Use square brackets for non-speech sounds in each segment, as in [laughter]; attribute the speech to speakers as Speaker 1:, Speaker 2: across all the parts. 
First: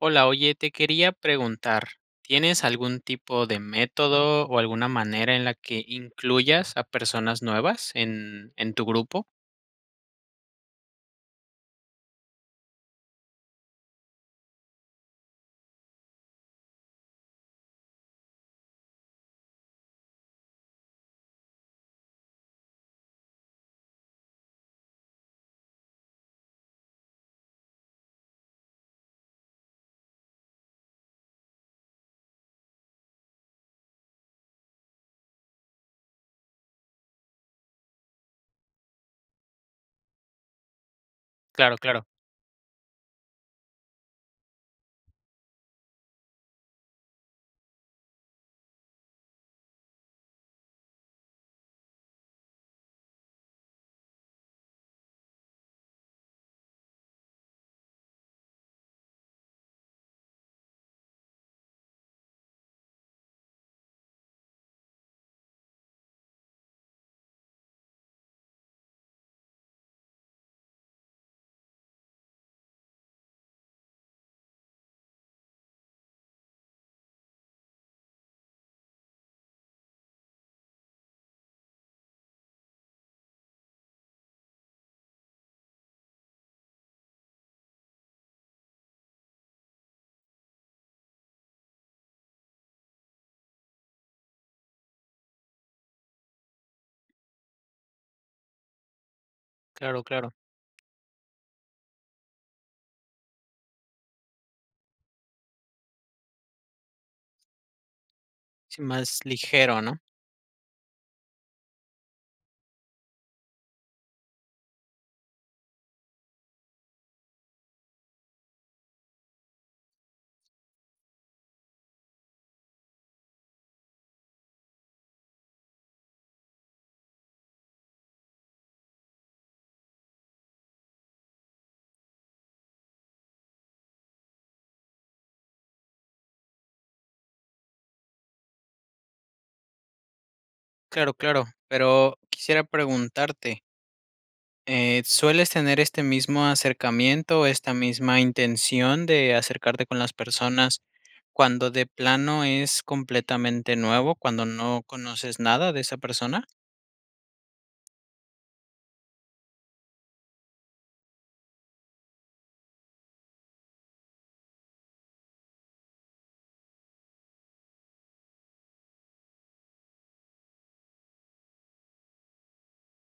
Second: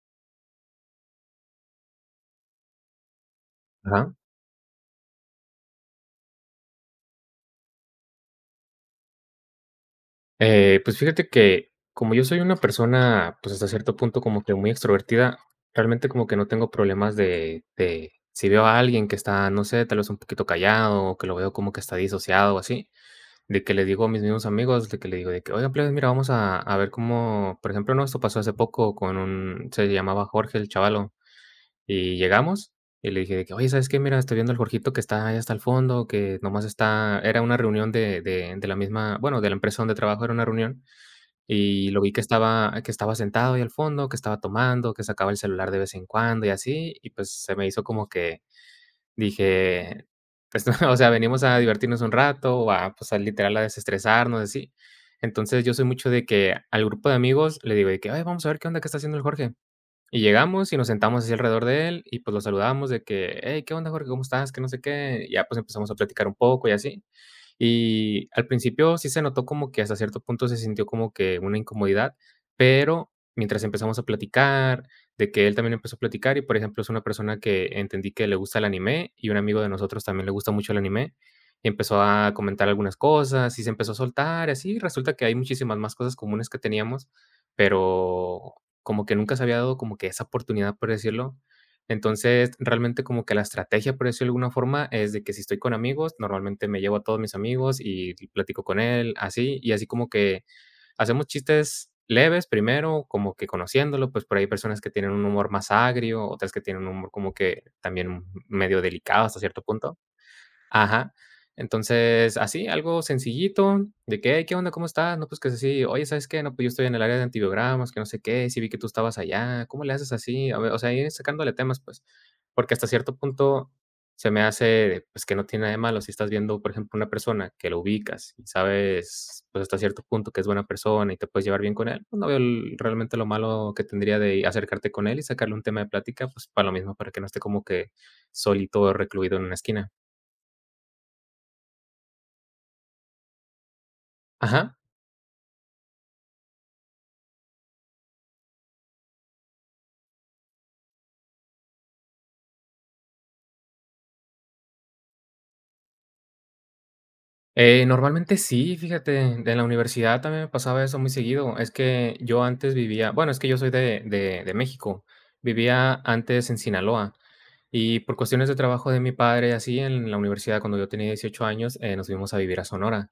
Speaker 1: Hola, oye, te quería preguntar, ¿tienes algún tipo de
Speaker 2: Ajá.
Speaker 1: método o alguna manera en la que incluyas a personas nuevas en tu grupo?
Speaker 2: Pues fíjate que como yo soy una persona, pues hasta cierto punto como que muy extrovertida, realmente como que no tengo problemas de si veo a alguien que está, no sé, tal vez un poquito callado o que lo veo como que está disociado o así, de que le digo a mis mismos amigos, de que le digo de que, oigan, plebes, mira, vamos a ver cómo, por ejemplo, no, esto pasó hace poco con un, se llamaba Jorge el chavalo. Y llegamos, y le dije de que: "Oye, ¿sabes qué? Mira, estoy viendo al Jorgito que está ahí hasta el fondo, que nomás está". Era una reunión de la misma, bueno, de la empresa donde trabajo, era una reunión,
Speaker 1: Claro,
Speaker 2: y lo
Speaker 1: claro,
Speaker 2: vi que estaba sentado ahí al fondo, que estaba tomando, que sacaba el celular de vez en cuando y así, y pues se me hizo como que dije, pues, [laughs] o sea, venimos a divertirnos un rato o a, pues, a literal a desestresarnos, así. Entonces, yo soy mucho de que al grupo de amigos le digo de que: "Ay, vamos a ver qué onda, qué está haciendo el Jorge". Y llegamos y nos sentamos así alrededor de él y, pues, lo saludamos de que: "Hey, ¿qué onda, Jorge? ¿Cómo estás?, que no sé qué". Y ya, pues, empezamos a platicar un poco y así. Y al principio sí se notó como que hasta cierto punto se sintió como que una incomodidad, pero mientras empezamos a platicar, de que él también empezó a platicar y, por ejemplo, es una persona que entendí que le gusta el anime y un amigo de nosotros también le gusta mucho el anime y empezó a comentar algunas cosas y se empezó a soltar, y así resulta que hay muchísimas más cosas comunes que teníamos, pero como que nunca se había dado como que esa oportunidad, por decirlo. Entonces, realmente como que la estrategia, por decirlo de alguna forma, es de que si estoy con amigos, normalmente me llevo a todos mis amigos y platico con él, así, y así
Speaker 1: claro,
Speaker 2: como
Speaker 1: claro.
Speaker 2: que hacemos chistes leves primero, como que conociéndolo, pues por ahí hay personas que tienen un humor más agrio, otras que tienen un humor como que también
Speaker 1: Sí,
Speaker 2: medio
Speaker 1: más
Speaker 2: delicado hasta cierto
Speaker 1: ligero,
Speaker 2: punto.
Speaker 1: ¿no?
Speaker 2: Ajá. Entonces, así, algo sencillito, de que: "Hey, ¿qué onda? ¿Cómo estás? No, pues que es así. Oye, ¿sabes qué? No, pues yo estoy en el área de antibiogramas, que no sé qué, sí vi que tú estabas allá, ¿cómo le haces así?". A ver, o sea, ir sacándole temas, pues, porque hasta cierto punto se me hace, pues, que no tiene nada de malo si estás viendo, por ejemplo, una persona que lo ubicas y sabes, pues, hasta cierto punto que es buena persona y te puedes llevar bien con él, pues, no veo el realmente lo malo que tendría de acercarte con él y sacarle un tema de plática, pues, para lo mismo, para que no esté como que solito, o recluido en una esquina.
Speaker 1: Claro, claro. Pero quisiera preguntarte,
Speaker 2: Ajá.
Speaker 1: ¿sueles tener este mismo acercamiento, esta misma intención de acercarte con las personas cuando de plano es completamente nuevo, cuando no conoces nada de esa persona?
Speaker 2: Normalmente sí, fíjate, en la universidad también me pasaba eso muy seguido. Es que yo antes vivía, bueno, es que yo soy de México, vivía antes en Sinaloa y por cuestiones de trabajo de mi padre, así en la universidad cuando yo tenía 18 años, nos fuimos a vivir a Sonora.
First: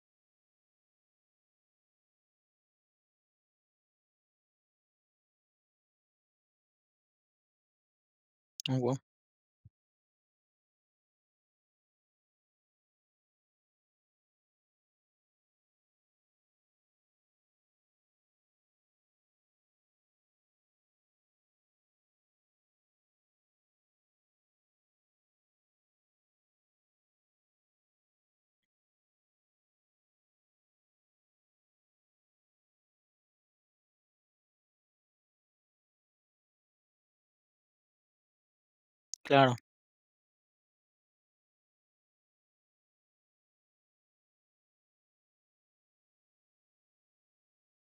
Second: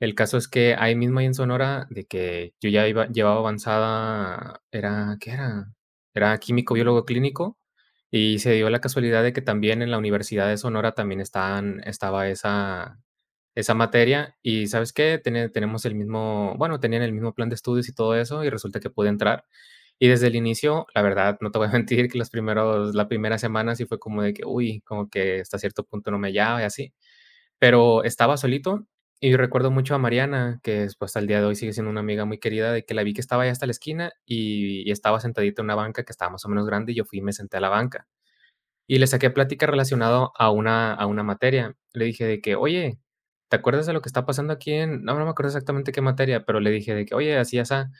Speaker 2: El caso es que ahí mismo ahí en Sonora, de que yo ya iba, llevaba avanzada, era, ¿qué era? Era químico, biólogo clínico. Y se dio
Speaker 1: Oh,
Speaker 2: la
Speaker 1: wow.
Speaker 2: casualidad de que también en la Universidad de Sonora también estaba esa materia y ¿sabes qué? Tenemos el mismo, bueno, tenían el mismo plan de estudios y todo eso y resulta que pude entrar. Y desde el inicio, la verdad, no te voy a [laughs] mentir que los primeros, la primera semana sí fue como de que, uy, como que hasta cierto punto no me hallaba y así. Pero estaba solito y recuerdo mucho a Mariana, que después al día de hoy sigue siendo una amiga muy querida, de que la vi que estaba allá hasta la esquina y estaba sentadita en una banca que estaba más o menos grande y yo fui y me senté a la banca. Y le saqué
Speaker 1: Claro,
Speaker 2: plática relacionado a una materia. Le dije de que: "Oye, ¿te acuerdas de lo que está pasando aquí en?". No, no me acuerdo exactamente qué materia, pero le dije de que: "Oye, así y asá".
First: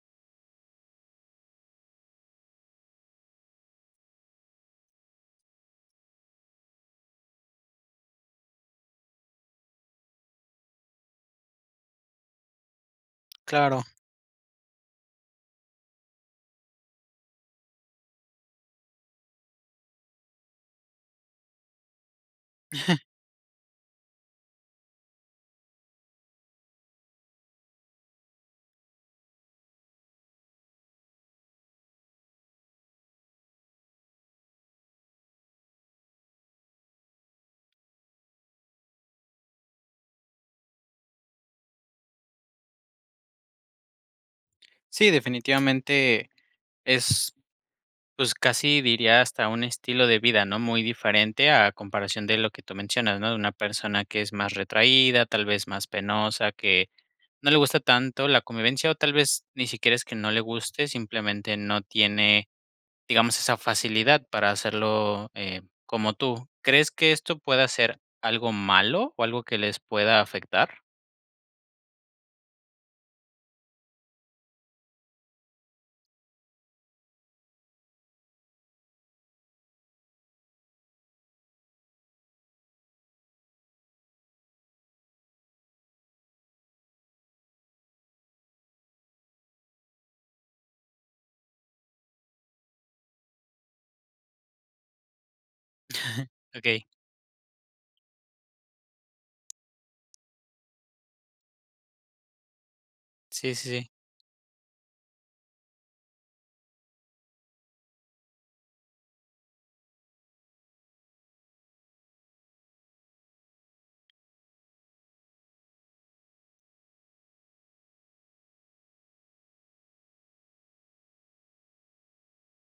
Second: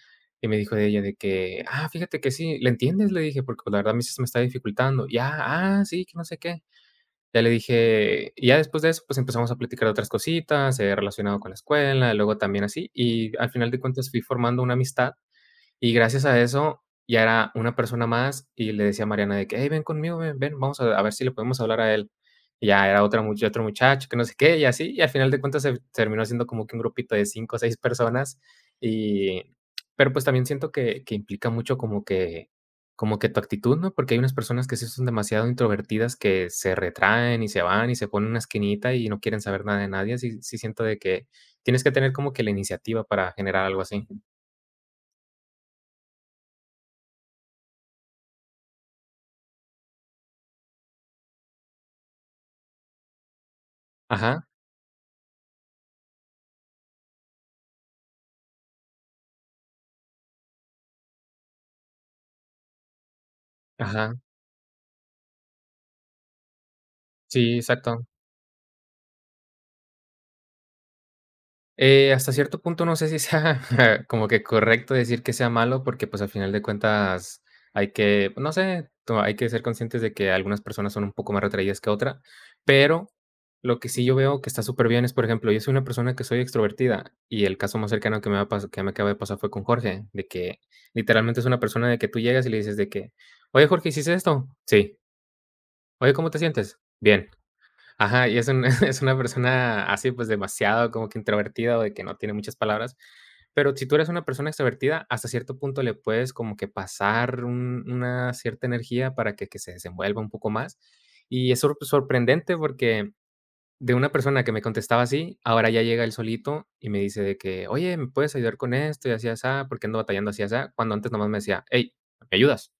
Speaker 2: Y me dijo de ella de que: "Ah, fíjate que sí, ¿le entiendes?", le dije, porque, pues, la verdad a mí sí se me está dificultando. "Ya, ah, ah, sí, que no sé qué". Ya le dije y ya después de eso, pues, empezamos a platicar de otras cositas, relacionado con la escuela, luego también así, y al final de
Speaker 1: claro.
Speaker 2: cuentas fui formando una amistad y gracias a eso, ya era una persona más y le decía a Mariana de que: "Hey, ven conmigo, ven, ven, vamos a ver si le podemos hablar a él". Y ya era otra mucha otro muchacho que no sé qué, y así, y al final de cuentas se terminó siendo como que un grupito de 5 o 6 personas, y pero, pues, también siento que implica mucho como que tu actitud, ¿no? Porque hay unas personas que sí son demasiado introvertidas, que se retraen y se van y se ponen en una esquinita y no quieren saber nada de nadie. Sí, sí siento de que tienes que tener como que la iniciativa para generar algo así.
Speaker 1: Sí, definitivamente es, pues casi diría hasta un estilo de vida, ¿no? Muy diferente a comparación de lo que tú mencionas, ¿no? De una persona que es
Speaker 2: Ajá,
Speaker 1: más retraída, tal vez más penosa, que no le gusta tanto la convivencia o tal vez ni siquiera es que no le guste, simplemente no tiene, digamos, esa
Speaker 2: ajá.
Speaker 1: facilidad para hacerlo como tú. ¿Crees que esto
Speaker 2: Sí,
Speaker 1: pueda ser
Speaker 2: exacto.
Speaker 1: algo malo o algo que les pueda afectar?
Speaker 2: Hasta cierto punto no sé si sea [laughs] como que correcto decir que sea malo, porque, pues, al final de cuentas hay que, no sé, to hay que ser conscientes de que algunas personas son un poco más retraídas que otra, pero lo que sí yo veo que está súper bien es, por ejemplo, yo soy una persona que soy extrovertida, y el caso más cercano que me acaba de pasar fue con Jorge, de que literalmente es una persona de que tú llegas y le dices de que: "Oye, Jorge, ¿hiciste esto?". "Sí". "Oye,
Speaker 1: [laughs]
Speaker 2: ¿cómo te sientes?".
Speaker 1: Ok,
Speaker 2: "Bien". Ajá, y es un [laughs] es una persona así, pues, demasiado como que introvertida, o de que no tiene muchas palabras.
Speaker 1: sí, sí,
Speaker 2: Pero si
Speaker 1: sí.
Speaker 2: tú eres una persona extrovertida, hasta cierto punto le puedes como que pasar un una cierta energía para que se desenvuelva un poco más. Y es sorprendente porque de una persona que me contestaba así, ahora ya llega él solito y me dice de que: "Oye, ¿me puedes ayudar con esto y así y ¿por qué ando batallando así?", y cuando antes nomás me decía: "Hey, ¿me ayudas?".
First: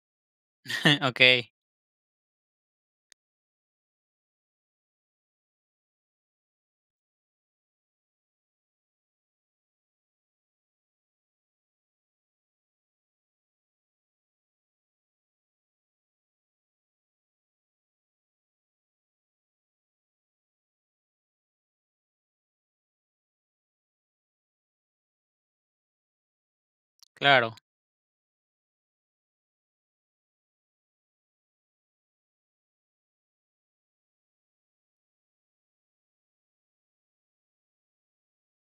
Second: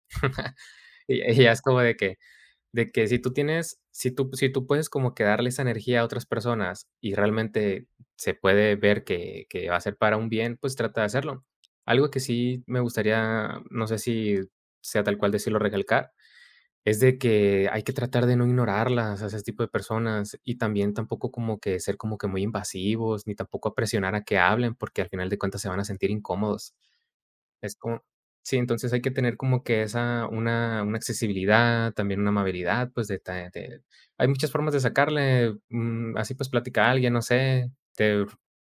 Speaker 1: [laughs]
Speaker 2: Y
Speaker 1: Ok,
Speaker 2: ya es como de que si tú tienes, si tú puedes como que darle esa energía a otras personas y realmente se puede ver que va a ser para un bien, pues trata de hacerlo. Algo que sí me gustaría, no sé si sea tal cual decirlo, recalcar, es de que hay que tratar de no ignorarlas a ese tipo de personas y también tampoco como que ser como que muy invasivos, ni tampoco a presionar a que hablen, porque al final de cuentas se van a sentir incómodos.
Speaker 1: claro.
Speaker 2: Es como sí, entonces hay que tener como que esa una accesibilidad, también una amabilidad, pues, de ta de hay muchas formas de sacarle, así, pues, platica a alguien, no sé, te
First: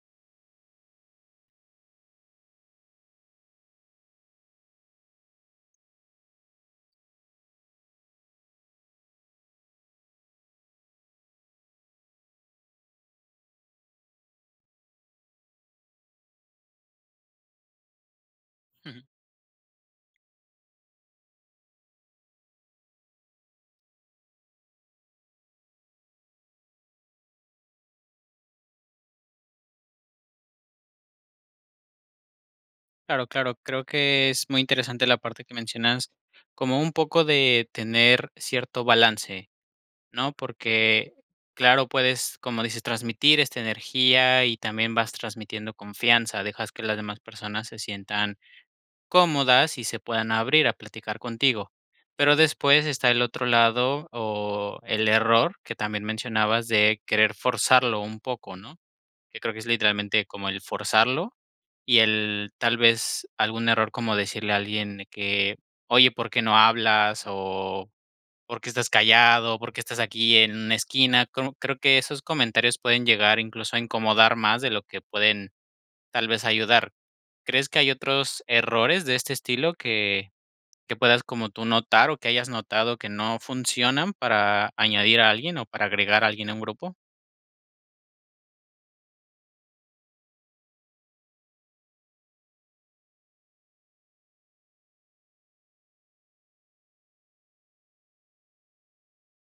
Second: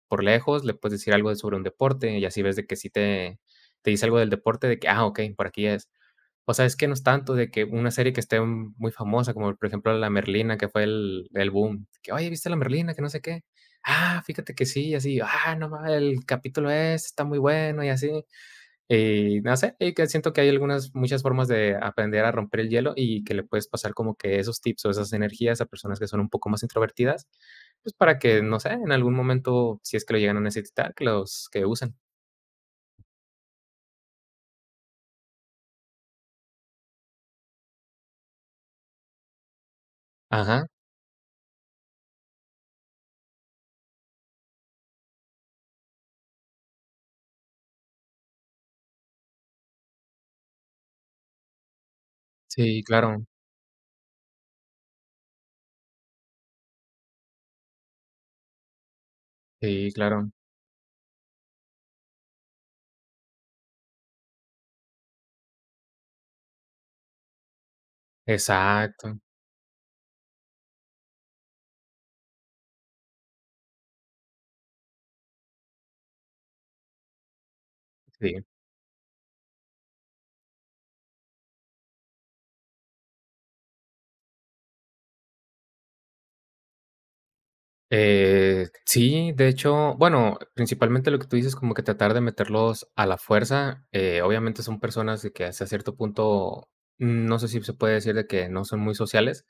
Speaker 2: por lejos le puedes decir algo sobre un deporte, y así ves de que sí te dice algo del deporte de que: "Ah, okey, por aquí es". O sea, es que no es tanto de que una serie que esté muy famosa, como por ejemplo, La Merlina, que fue el boom, que: "Oye, ¿viste La Merlina?", que no sé qué. "Ah, fíjate que sí", y así, "Ah, no ma el capítulo es, está muy bueno", y así.
Speaker 1: [laughs]
Speaker 2: Y no sé, que siento que hay algunas muchas formas de aprender a romper el hielo y que le puedes pasar como que esos tips o esas energías a personas que son un poco más introvertidas, pues para que, no sé, en algún momento, si es que lo llegan a necesitar, que los que usen.
Speaker 1: Claro, claro, creo que es muy interesante la parte que mencionas, como un poco de tener cierto balance, ¿no?
Speaker 2: Ajá,
Speaker 1: Porque, claro, puedes, como dices, transmitir esta energía y también vas transmitiendo confianza, dejas que las demás personas se sientan cómodas y se puedan abrir a platicar contigo. Pero
Speaker 2: sí,
Speaker 1: después está el
Speaker 2: claro,
Speaker 1: otro lado o el error que también mencionabas de querer forzarlo un poco, ¿no? Que creo que es
Speaker 2: sí,
Speaker 1: literalmente
Speaker 2: claro,
Speaker 1: como el forzarlo y el tal vez algún error como decirle a alguien de que: "Oye, ¿por qué no hablas?", o "¿Por qué estás
Speaker 2: exacto,
Speaker 1: callado? ¿Por qué estás aquí en una esquina?". Como creo que esos comentarios pueden llegar incluso a incomodar más de lo que pueden tal vez ayudar. ¿Crees que hay otros
Speaker 2: sí.
Speaker 1: errores de este estilo que puedas como tú notar o que hayas notado que no funcionan para añadir a alguien o para agregar a alguien a un grupo?
Speaker 2: Sí, de hecho, bueno, principalmente lo que tú dices, como que tratar de meterlos a la fuerza, obviamente son personas de que hasta cierto punto, no sé si se puede decir de que no son muy sociales,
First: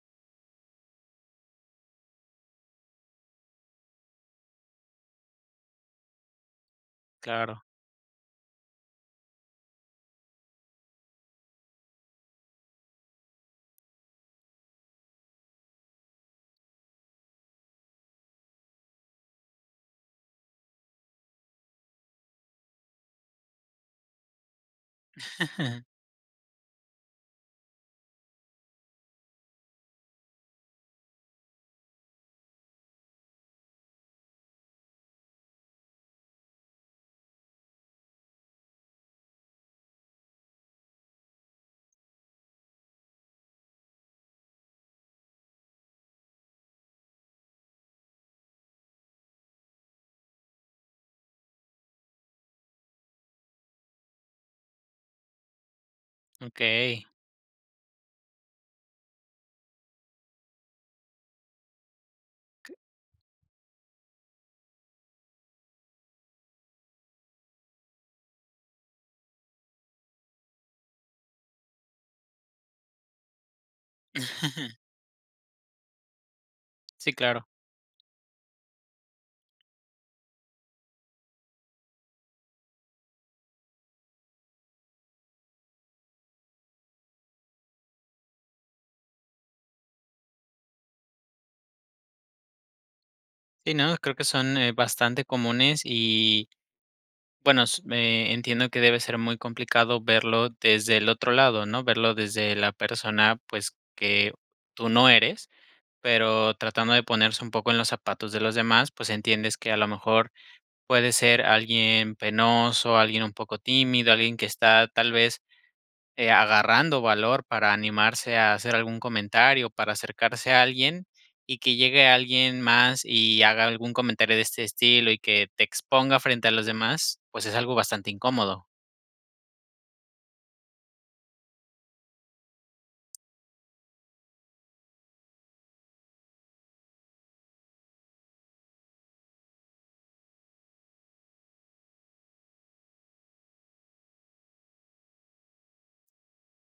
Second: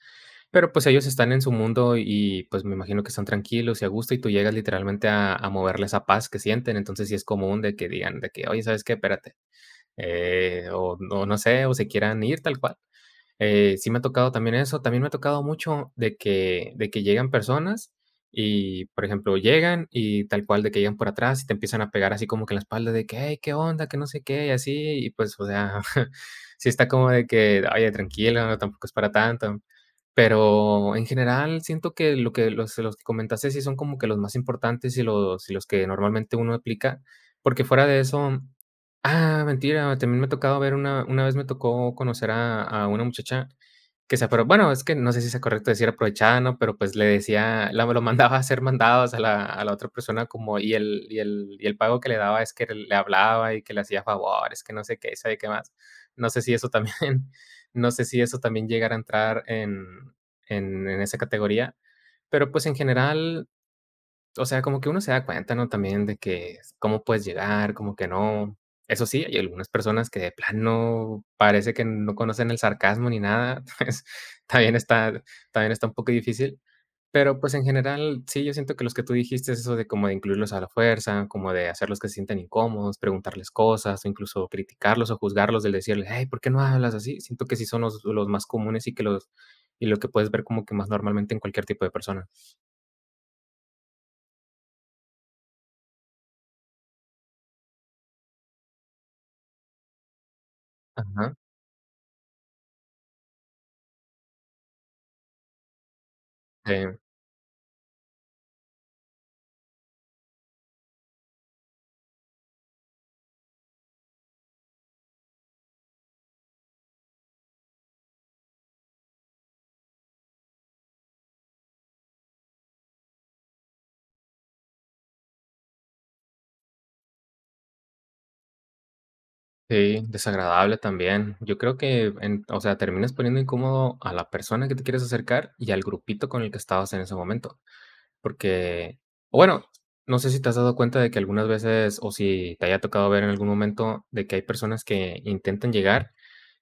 Speaker 2: pero pues ellos están en su mundo y pues me imagino que están tranquilos y a gusto y tú llegas literalmente a moverle esa paz que sienten, entonces sí es común
Speaker 1: Claro.
Speaker 2: de que digan de que, oye, ¿sabes qué? Espérate, o no sé, o se quieran ir tal cual. Sí me ha tocado también eso, también me ha tocado mucho de que llegan personas y, por ejemplo, llegan y tal cual de que llegan por atrás y te empiezan a pegar así como que en la espalda de que: "Hey, ¿qué onda?, que no sé qué", y así, y pues, o sea,
Speaker 1: [laughs]
Speaker 2: [laughs] sí está como de que: "Oye, tranquilo, no, tampoco es para tanto". Pero en general siento que lo que los que comentaste sí son como que los más importantes y los que normalmente uno aplica, porque fuera de eso. Ah, mentira, también me ha tocado ver una vez me tocó conocer a una muchacha que se apro, bueno, es que no sé si sea correcto decir aprovechada, ¿no? Pero, pues, le decía la lo mandaba a hacer mandados a la otra persona, como y el pago que le daba es que le hablaba y que le hacía favores, que no sé qué, sabe qué más. No sé si eso también
Speaker 1: Okey.
Speaker 2: [laughs] no sé si eso también llegara a entrar en esa categoría, pero, pues, en general, o sea, como que uno se da cuenta, ¿no? También de que cómo puedes llegar, cómo que no. Eso sí, hay algunas personas que de plano parece que no conocen el sarcasmo ni nada, [laughs] pues, también
Speaker 1: [laughs]
Speaker 2: está también está un poco difícil.
Speaker 1: Sí,
Speaker 2: Pero,
Speaker 1: claro.
Speaker 2: pues, en general, sí, yo siento que los que tú dijiste, eso de como de incluirlos a la fuerza, como de hacerlos que se sientan incómodos, preguntarles cosas, o incluso criticarlos o juzgarlos, del decirles: "Hey, ¿por qué no hablas así?". Siento que sí son los más comunes y que los lo que puedes ver como que más normalmente en cualquier tipo de persona.
Speaker 1: Sí, no, creo que son, bastante comunes y, bueno, s entiendo que debe ser muy complicado verlo desde el otro
Speaker 2: Ajá,
Speaker 1: lado, ¿no? Verlo desde la persona, pues, que tú no eres, pero tratando
Speaker 2: sí.
Speaker 1: de ponerse un poco en los zapatos de los demás, pues, entiendes que a lo mejor puede ser alguien penoso, alguien un poco tímido, alguien que está tal vez agarrando valor para animarse a hacer algún comentario, para acercarse a alguien y que llegue alguien más y haga algún comentario de este estilo y que te exponga frente a los demás, pues es algo bastante incómodo.
Speaker 2: Sí, desagradable también. Yo creo que, en, o sea, terminas poniendo incómodo a la persona que te quieres acercar y al grupito con el que estabas en ese momento. Porque, o bueno, no sé si te has dado cuenta de que algunas veces, o si te haya tocado ver en algún momento, de que hay personas que intentan llegar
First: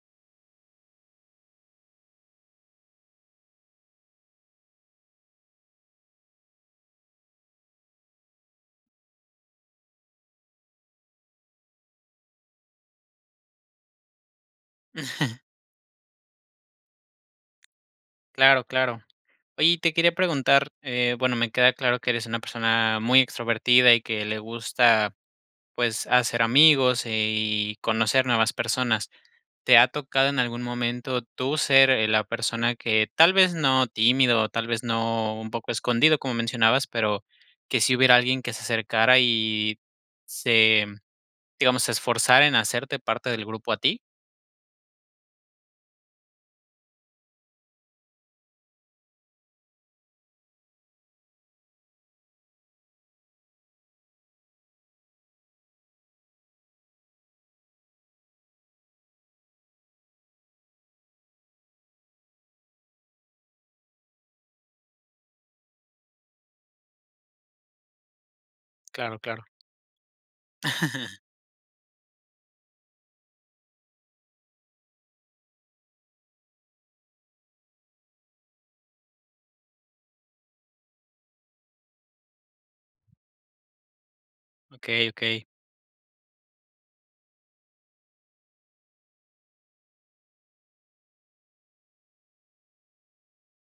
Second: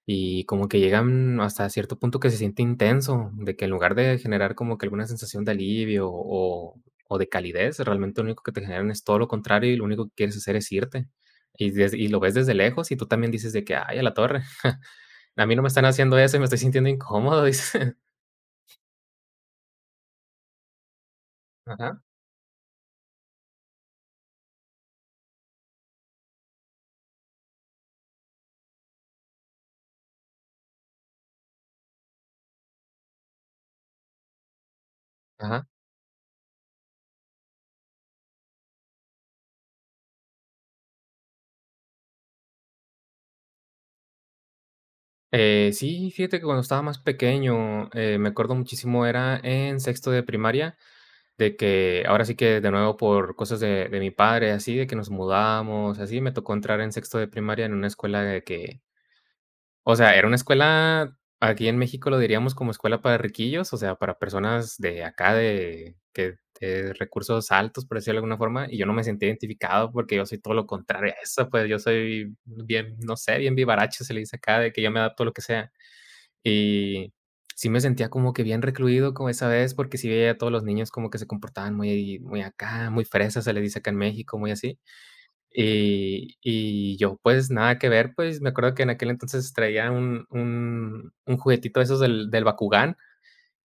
Speaker 2: y como que llegan hasta cierto punto que se siente intenso, de que en lugar de generar como que alguna sensación de alivio o de calidez, realmente lo único que te generan es todo lo contrario y lo único que quieres hacer es irte. Y lo ves desde lejos y tú también dices de que: "Ay, a la torre,
Speaker 1: [laughs]
Speaker 2: a mí no me están haciendo eso y me estoy sintiendo incómodo", [laughs] dices.
Speaker 1: Claro, claro. Oye, y te quería preguntar, bueno, me queda claro
Speaker 2: Ajá,
Speaker 1: que eres una persona muy extrovertida y que le gusta, pues, hacer amigos y conocer nuevas personas. ¿Te ha tocado en algún momento tú ser, la persona que tal vez no tímido, tal vez no un
Speaker 2: ajá.
Speaker 1: poco escondido, como mencionabas, pero que si hubiera alguien que se acercara y se, digamos, se esforzara en hacerte parte del grupo a ti?
Speaker 2: Sí, fíjate que cuando estaba más pequeño, me acuerdo muchísimo, era en sexto de primaria. De que ahora sí que de nuevo por cosas de mi padre, así de que nos mudamos, así, me tocó entrar en sexto de primaria en una escuela de que, o sea, era una escuela, aquí en México lo diríamos como escuela para riquillos, o sea, para personas de acá de que de recursos altos, por decirlo de alguna forma, y yo no me
Speaker 1: Claro,
Speaker 2: sentí
Speaker 1: claro.
Speaker 2: identificado porque yo soy todo lo contrario a
Speaker 1: [laughs]
Speaker 2: eso, pues, yo soy bien, no sé, bien vivaracho, se le dice acá, de que yo me adapto a lo que sea. Y sí me sentía como que bien recluido como esa vez, porque sí veía a todos los niños como que se comportaban muy muy acá, muy fresas, se les dice acá en México, muy así.
Speaker 1: Okey, okey.
Speaker 2: Y yo, pues, nada que ver, pues, me acuerdo que en aquel entonces traía un juguetito de esos del Bakugán,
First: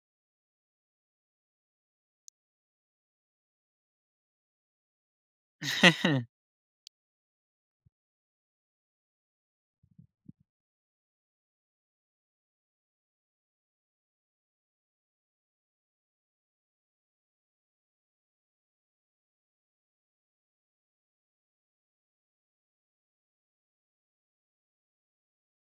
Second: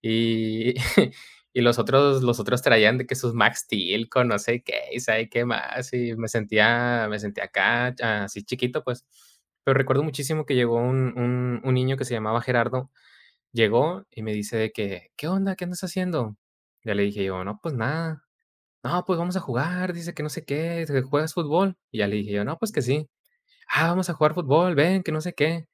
Speaker 2: y [laughs] y los otros traían de que sus Max Steel con no sé qué, y sabe qué más, y
Speaker 1: [laughs]
Speaker 2: me sentía acá, así chiquito, pues. Pero recuerdo muchísimo que llegó un niño que se llamaba Gerardo. Llegó y me dice de que: "¿Qué onda? ¿Qué andas haciendo?". Ya le dije yo: "No, pues nada". "No, pues vamos a jugar", dice que no sé qué, que "¿Juegas fútbol?". Y ya le dije yo: "No, pues que sí". "Ah, vamos a jugar fútbol, ven, que no sé qué".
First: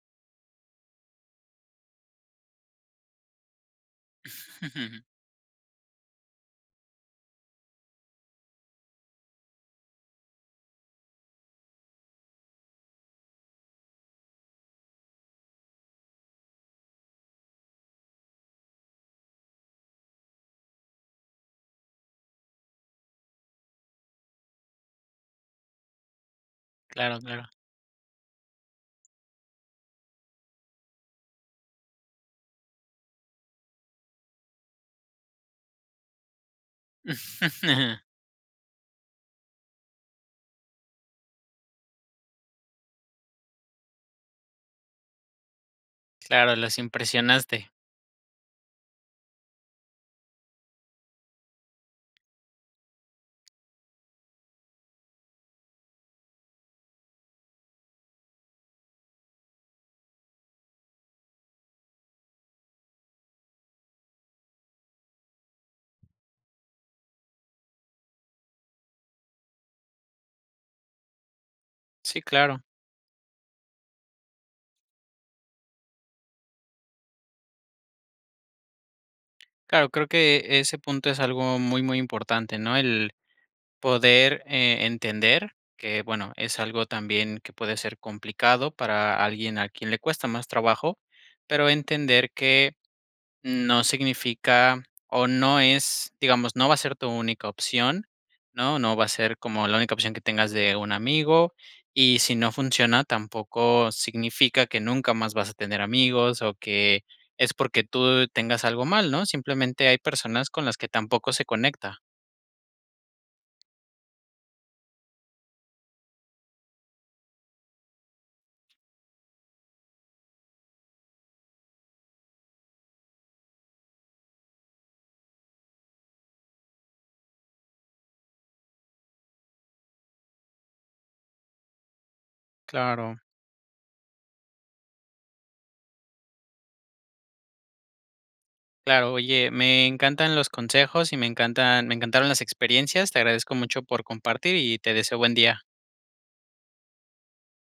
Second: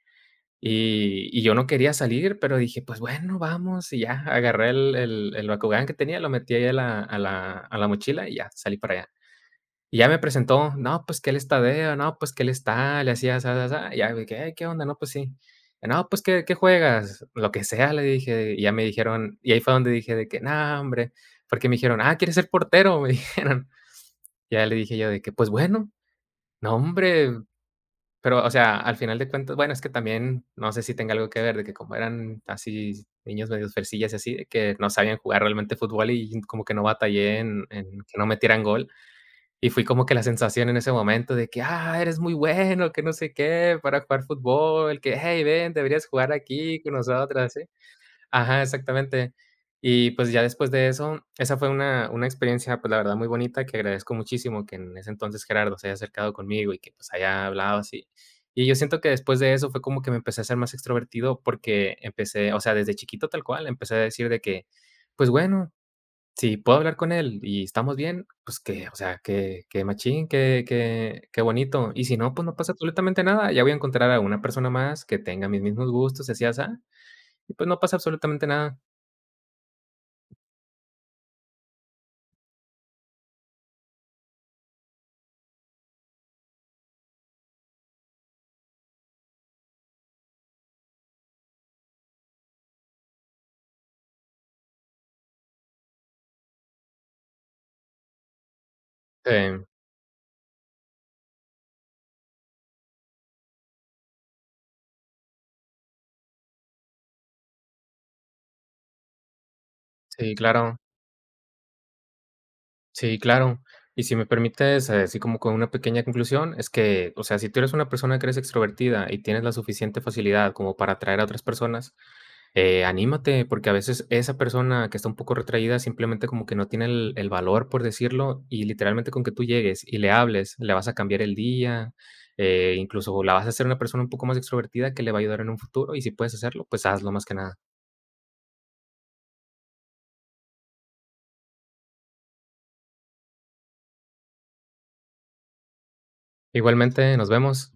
Speaker 2: Y yo no quería salir, pero dije: "Pues bueno, vamos". Y ya agarré el Bakugán que tenía, lo metí ahí a la mochila y ya salí para allá. Y ya me presentó, no, pues que él es Tadeo, no, pues que él está, le hacía asá, asá, asá. Y ya de que: "Hey, ¿qué onda? No, pues sí". "No, pues, ¿qué qué juegas?". "Lo que sea", le dije, y ya me dijeron y ahí fue donde dije de que: "No, hombre", porque me dijeron: "Ah, ¿quieres ser portero?", [laughs] me dijeron. Ya le dije yo de que: "Pues bueno". No,
Speaker 1: Claro,
Speaker 2: hombre,
Speaker 1: claro.
Speaker 2: pero, o sea, al final de cuentas, bueno, es que también no sé si tenga algo que ver de que como eran así niños medios fresillas y así, de que no sabían jugar realmente fútbol y como que no batallé en
Speaker 1: [laughs]
Speaker 2: que no metieran gol. Y fui como que la sensación en ese momento de que, ah, eres muy bueno, que no sé qué, para jugar fútbol, que, hey, ven, deberías jugar
Speaker 1: Claro, los
Speaker 2: aquí con nosotros, así.
Speaker 1: impresionaste.
Speaker 2: Ajá, exactamente. Y pues ya después de eso, esa fue una experiencia, pues la verdad, muy bonita, que agradezco muchísimo que en ese entonces Gerardo se haya acercado conmigo y que pues haya hablado así. Y yo siento que después de eso fue como que me empecé a ser más extrovertido porque empecé, o sea, desde chiquito tal cual, empecé a decir de que, pues bueno, si puedo hablar con él y estamos bien, pues que, o sea, que machín, que bonito. Y si
Speaker 1: Sí,
Speaker 2: no, pues no
Speaker 1: claro.
Speaker 2: pasa absolutamente nada. Ya voy a encontrar a una persona más que tenga mis mismos gustos, y así, y pues no pasa absolutamente nada.
Speaker 1: Claro, creo que ese punto es algo muy, muy importante, ¿no? El poder, entender que, bueno, es algo también que puede ser complicado para alguien a quien le cuesta más trabajo, pero entender que no significa o no es, digamos, no va a ser tu única opción, ¿no? No va a ser
Speaker 2: Em,
Speaker 1: como la única opción que tengas de un amigo, y si no funciona, tampoco significa que nunca más vas a tener amigos o que es porque tú tengas algo mal, ¿no? Simplemente hay
Speaker 2: sí,
Speaker 1: personas con las
Speaker 2: claro.
Speaker 1: que tampoco se conecta.
Speaker 2: Sí, claro. Y si me permites, así como con una pequeña conclusión, es que, o sea, si tú eres una persona que eres extrovertida y tienes la suficiente facilidad como para atraer a otras personas, anímate, porque a veces esa persona que está un poco retraída simplemente como que no tiene el valor, por decirlo, y literalmente con que tú llegues y le hables, le vas a cambiar el día,
Speaker 1: Claro.
Speaker 2: incluso la vas a hacer una persona un poco más extrovertida que le va a ayudar en un futuro, y si puedes hacerlo, pues hazlo más que nada.
Speaker 1: Claro, oye, me encantan los consejos y me encantaron las experiencias. Te agradezco mucho por compartir y te deseo buen día.
Speaker 2: Igualmente, nos vemos.